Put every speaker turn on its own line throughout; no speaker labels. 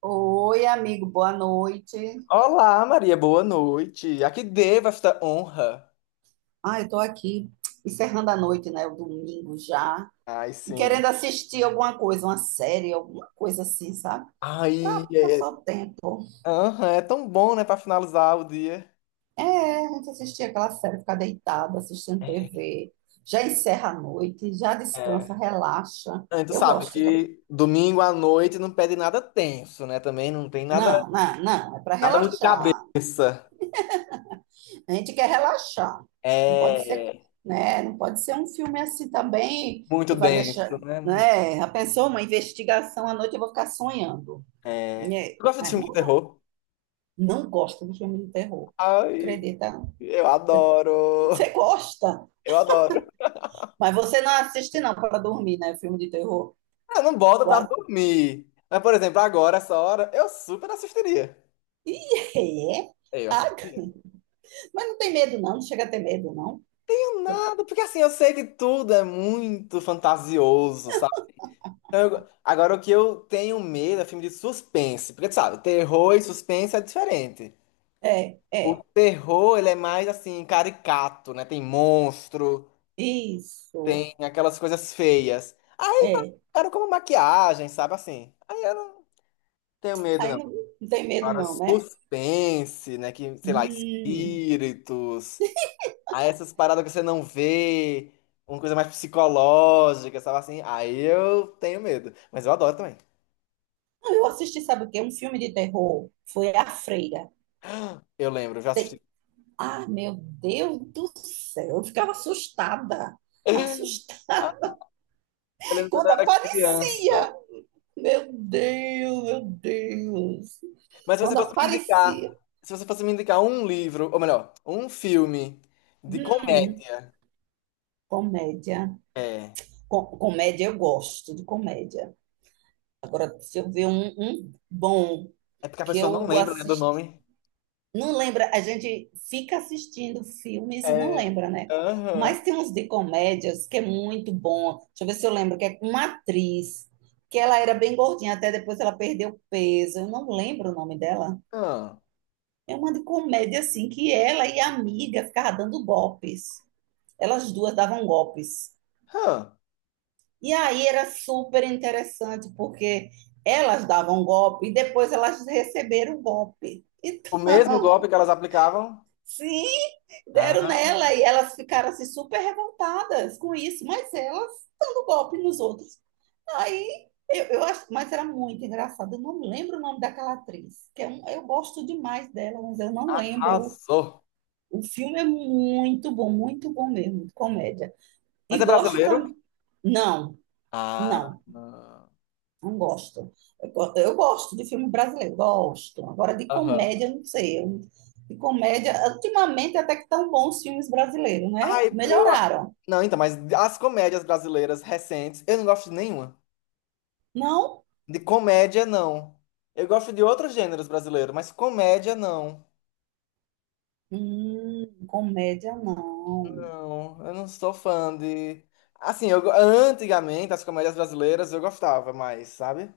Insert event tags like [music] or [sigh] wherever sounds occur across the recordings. Oi, amigo, boa noite.
Olá, Maria, boa noite. A que devo esta honra?
Ah, eu tô aqui encerrando a noite, né? O domingo já.
Ai,
E
sim.
querendo assistir alguma coisa, uma série, alguma coisa assim, sabe? Pra
Ai, é,
passar o tempo.
aham, é tão bom, né, pra finalizar o dia.
É, a gente assistir aquela série, ficar deitada, assistindo TV. Já encerra a noite, já descansa,
É.
relaxa.
Ah, e tu
Eu
sabe
gosto também.
que domingo à noite não pede nada tenso, né? Também não tem nada,
Não, não, não, é pra
nada muito
relaxar.
cabeça.
A gente quer relaxar. Não pode ser,
É,
né? Não pode ser um filme assim também
muito
que vai deixar,
denso, né?
né? Já pensou, uma investigação à noite eu vou ficar sonhando.
É.
Né?
Tu gosta de
Mas
filme de
não, dá.
terror?
Não gosto de filme de terror.
Ai,
Acredita? Não.
eu adoro.
Você gosta,
Eu adoro.
mas você não assiste não para dormir, né? Filme de terror.
Eu não boto pra
Uau.
dormir. Mas, por exemplo, agora, essa hora, eu super assistiria.
Ih, é?
É, eu assisto
Ah,
primeiro. Não
mas não tem medo não, não chega a ter medo não.
tenho nada, porque assim, eu sei que tudo é muito fantasioso, sabe? Então, agora, o que eu tenho medo é filme de suspense, porque tu sabe, terror e suspense é diferente.
É,
O
é,
terror, ele é mais assim, caricato, né? Tem monstro,
isso,
tem aquelas coisas feias.
é.
Cara, como maquiagem, sabe assim? Aí eu não tenho medo,
Aí
não.
não, não tem medo
Agora,
não, né?
suspense, né? Que, sei lá,
Hum.
espíritos. Aí essas paradas que você não vê, uma coisa mais psicológica, sabe assim? Aí eu tenho medo. Mas eu adoro também.
Eu assisti, sabe o quê? Um filme de terror. Foi A Freira.
Eu lembro, eu já assisti.
Ah, meu Deus do céu. Eu ficava assustada.
[laughs] Ah,
Assustada
eu
[laughs]
lembro quando
quando
eu era criança.
aparecia. Meu Deus, meu Deus.
Mas se você
Quando
fosse me indicar,
aparecia.
se você fosse me indicar um livro, ou melhor, um filme de
Hum,
comédia,
comédia.
é,
Comédia, eu gosto de comédia. Agora, se eu ver um bom
é porque a
que
pessoa não
eu
lembra, né, do
assisti.
nome.
Não lembra, a gente fica assistindo filmes e não
É,
lembra, né?
aham,
Mas tem uns de comédias que é muito bom. Deixa eu ver se eu lembro, que é com uma atriz, que ela era bem gordinha, até depois ela perdeu peso. Eu não lembro o nome dela.
aham,
É uma de comédia, assim, que ela e a amiga ficavam dando golpes. Elas duas davam golpes.
aham.
E aí era super interessante, porque elas davam golpe e depois elas receberam o golpe.
O mesmo golpe
Então,
que
[laughs]
elas aplicavam.
sim, deram
Ah,
nela e elas ficaram assim super revoltadas com isso, mas elas dando golpe nos outros. Aí eu acho, mas era muito engraçado. Eu não lembro o nome daquela atriz, que é um, eu gosto demais dela, mas eu não lembro.
arrasou.
O filme é muito bom mesmo, de comédia.
Mas
E
é
gosto
brasileiro?
também. Não,
Ah,
não.
não.
Não gosto. Eu gosto de filme brasileiro, gosto. Agora, de
Aham.
comédia, não sei. Eu... De comédia, ultimamente até que tão bons filmes brasileiros, né?
Ai, eu. a-
Melhoraram.
Não, então, mas as comédias brasileiras recentes, eu não gosto de nenhuma.
Não?
De comédia, não. Eu gosto de outros gêneros brasileiros, mas comédia, não.
Comédia, não.
Não, eu não sou fã de. Assim, antigamente, as comédias brasileiras eu gostava mais, sabe?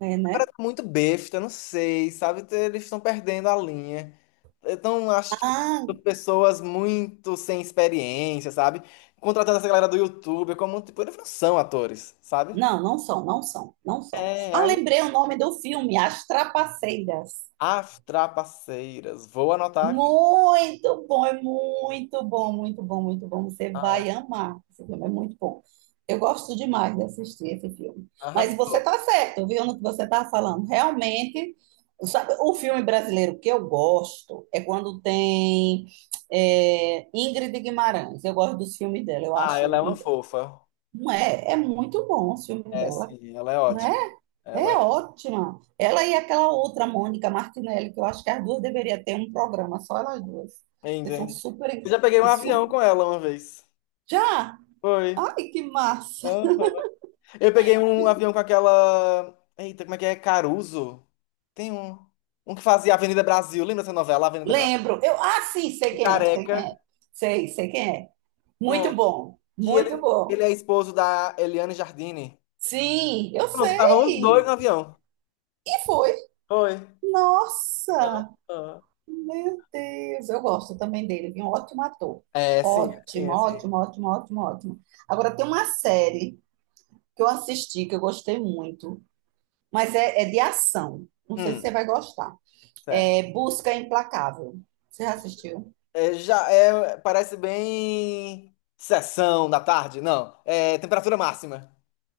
É,
Agora
né?
tá muito besta, não sei, sabe? Eles estão perdendo a linha. Então, acho
Ah,
que pessoas muito sem experiência, sabe? Contratando essa galera do YouTube, como, tipo, eles não são atores, sabe?
não, não são, não são, não são.
É,
Ah,
aí
lembrei o nome do filme, As Trapaceiras.
As Trapaceiras. Vou anotar aqui.
Muito bom, é muito bom, muito bom, muito bom. Você
Ah,
vai
é.
amar. Esse filme é muito bom. Eu gosto demais de assistir esse filme. Mas você
Arrasou.
está certo, viu, no que você está falando. Realmente, sabe, o filme brasileiro que eu gosto é quando tem é, Ingrid Guimarães. Eu gosto dos filmes dela, eu
Ah,
acho.
ela é uma fofa.
Não é, é muito bom o filme
É,
dela,
sim, ela é
né?
ótima. Ela
É
é.
ótima. Ela e aquela outra, Mônica Martinelli, que eu acho que as duas deveriam ter um programa, só elas duas. Porque são
Entende? Eu
super
já peguei um
e
avião
super.
com ela uma vez.
Já!
Foi.
Ai, que massa!
Aham. Eu peguei um avião com aquela. Eita, como é que é? Caruso? Tem um. Um que fazia Avenida Brasil. Lembra essa novela, Avenida Brasil?
Lembro. Eu, ah, sim, sei
Um
quem é, sei
careca.
quem é. Sei, sei quem é. Muito
Pronto.
bom,
Que
muito
ele,
bom.
ele é esposo da Eliane Jardine.
Sim, eu
Pronto, estavam os dois no
sei.
avião.
E foi.
Foi.
Nossa!
Aham.
Meu Deus, eu gosto também dele, ele é um ótimo ator.
É, sim, é, sim,
Ótimo,
é, sim.
ótimo, ótimo, ótimo, ótimo. Agora tem uma série que eu assisti, que eu gostei muito, mas é de ação. Não sei se
Hum,
você vai gostar.
certo.
É Busca Implacável. Você já assistiu?
É, já é, parece bem sessão da tarde, não. É temperatura máxima.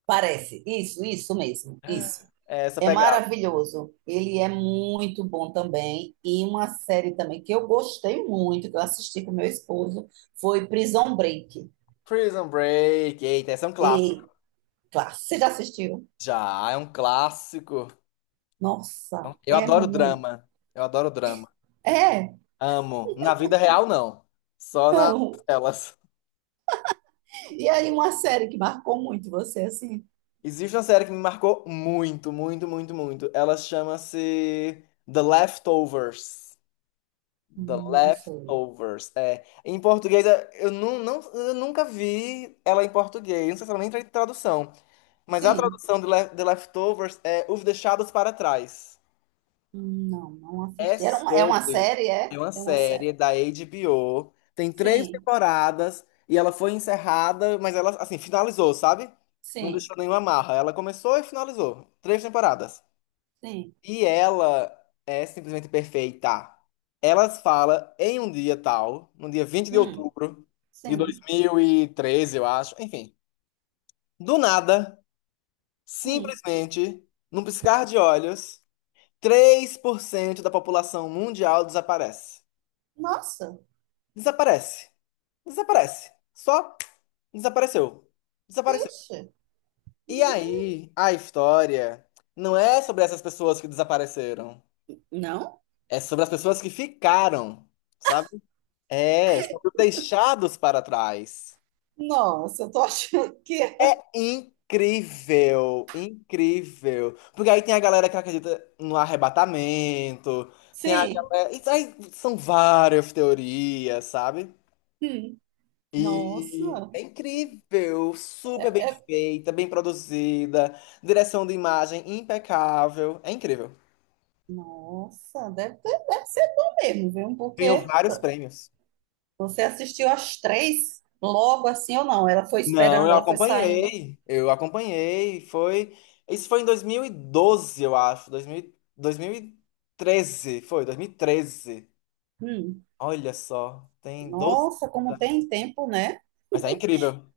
Parece. Isso mesmo. Isso.
É essa
É
pegada.
maravilhoso. Ele é muito bom também. E uma série também que eu gostei muito, que eu assisti com meu esposo, foi Prison Break.
Prison Break, eita, esse é um clássico.
E, claro, você já assistiu?
Já, é um clássico.
Nossa,
Eu
é
adoro
muito.
drama. Eu adoro drama.
É,
Amo. Na vida real, não. Só nas
não.
telas.
E aí, uma série que marcou muito você, assim?
Existe uma série que me marcou muito, muito, muito, muito. Ela chama-se The Leftovers. The
Não sei.
Leftovers. É. Em português, não, eu nunca vi ela em português. Não sei se ela nem tem tradução. Mas a
Sim.
tradução de The Leftovers é Os Deixados para Trás.
Não, não
É
assisti. É uma
sobre.
série, é?
É uma
É uma série.
série da HBO. Tem três
Sim,
temporadas. E ela foi encerrada, mas ela, assim, finalizou, sabe? Não
sim,
deixou nenhuma amarra. Ela começou e finalizou. Três temporadas.
sim.
E ela é simplesmente perfeita. Ela fala em um dia tal, no dia vinte de
Hum,
outubro de dois
sim.
mil e treze, eu acho. Enfim, do nada,
Hum.
simplesmente, num piscar de olhos, 3% da população mundial desaparece.
Nossa,
Desaparece. Desaparece. Só desapareceu. Desapareceu.
vixe.
E aí, a história não é sobre essas pessoas que desapareceram,
Não?
é sobre as pessoas que ficaram. Sabe? É, sobre os deixados para trás.
Nossa, eu tô achando que é. [laughs]
Incrível, incrível. Porque aí tem a galera que acredita no arrebatamento, tem a
Sim.
galera. Isso aí são várias teorias, sabe? E
Nossa,
é incrível, super bem
é...
feita, bem produzida, direção de imagem impecável. É incrível.
Deve ser bom mesmo, viu?
Ganhou
Porque
vários prêmios.
você assistiu as três logo assim ou não? Ela foi
Não,
esperando,
eu
ela foi saindo.
acompanhei. Eu acompanhei. Foi. Isso foi em 2012, eu acho. Dois mil e treze. Foi, 2013.
Hum.
Olha só, tem 12
Nossa, como
anos, né?
tem tempo, né?
Mas é incrível.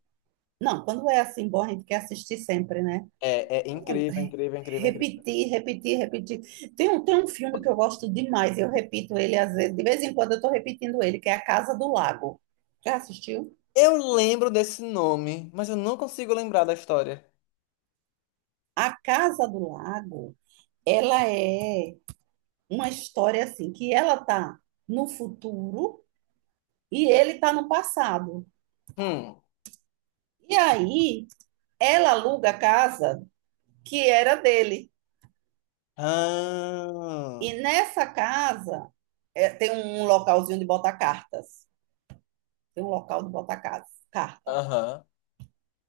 Não, quando é assim bom, a gente quer assistir sempre, né?
É, é incrível, incrível, incrível, incrível.
Repetir, repetir, repetir. Tem um filme que eu gosto demais, eu repito ele às vezes, de vez em quando eu estou repetindo ele, que é A Casa do Lago. Já assistiu?
Eu lembro desse nome, mas eu não consigo lembrar da história.
A Casa do Lago, ela é uma história assim, que ela tá no futuro e ele tá no passado.
Hum.
E aí, ela aluga a casa que era dele.
Ah,
E nessa casa, é, tem um localzinho de botar cartas. Tem um local de botar cartas.
aham.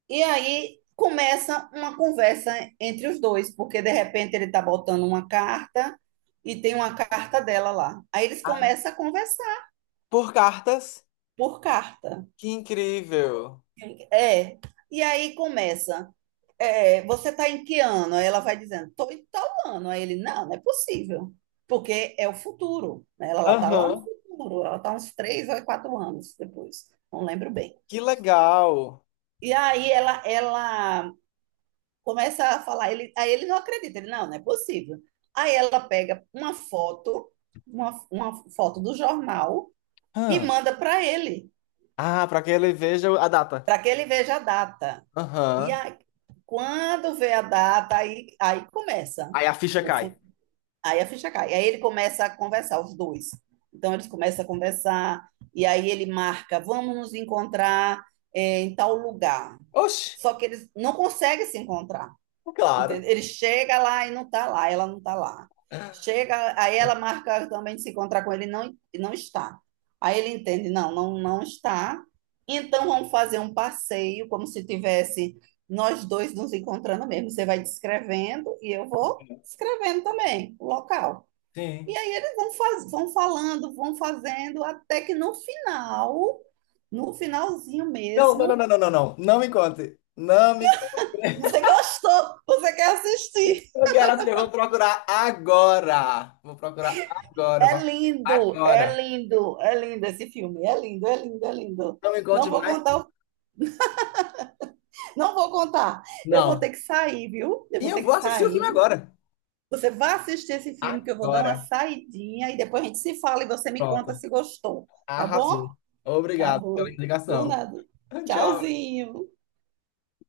E aí começa uma conversa entre os dois, porque de repente ele está botando uma carta e tem uma carta dela lá. Aí eles
Ah,
começam a conversar
por cartas?
por carta.
Que incrível.
É. E aí começa. É, você está em que ano? Aí ela vai dizendo, estou em tal ano. Aí ele, não, não é possível, porque é o futuro. Né? Ela está lá no
Aham.
futuro, ela está uns 3 ou 4 anos depois, não lembro bem.
Que legal.
E aí ela começa a falar, ele, aí ele não acredita, ele, não, não é possível. Aí ela pega uma foto, uma foto do jornal e manda para ele,
Ah, pra que ele veja a data.
para que ele veja a data. E
Aham.
aí, quando vê a data, aí começa,
Aí a ficha
o,
cai.
aí a ficha cai. Aí ele começa a conversar, os dois. Então eles começam a conversar, e aí ele marca, vamos nos encontrar em tal lugar.
Oxe,
Só que eles não conseguem se encontrar.
claro.
Entende? Ele chega lá e não está lá, ela não está lá. Chega, aí ela marca também de se encontrar com ele, e não está. Aí ele entende, não, não, não está. Então vamos fazer um passeio, como se tivesse nós dois nos encontrando mesmo. Você vai descrevendo e eu vou escrevendo também o local.
Sim.
E aí eles vão, faz, vão falando, vão fazendo, até que no final, no finalzinho
Não, não, não,
mesmo,
não, não, não, não. Não me conte. Não me conte.
você gostou, você quer assistir.
Eu quero saber. Vou procurar agora. Vou procurar agora. Vou
É
fazer
lindo,
agora.
é lindo, é lindo esse filme. É lindo, é lindo, é lindo.
Não me
Não
conte
vou
mais.
contar, o- não vou contar. Eu vou
Não.
ter que sair, viu? Eu
E
vou
eu
ter que
vou assistir o filme
sair.
agora.
Você vai assistir esse filme que eu vou dar
Agora.
uma saidinha e depois a gente se fala e você me
Pronto.
conta se gostou, tá
Arrasou.
bom? Tá
Obrigado pela
bom. Por
indicação.
nada.
[laughs] Tchau.
Tchauzinho.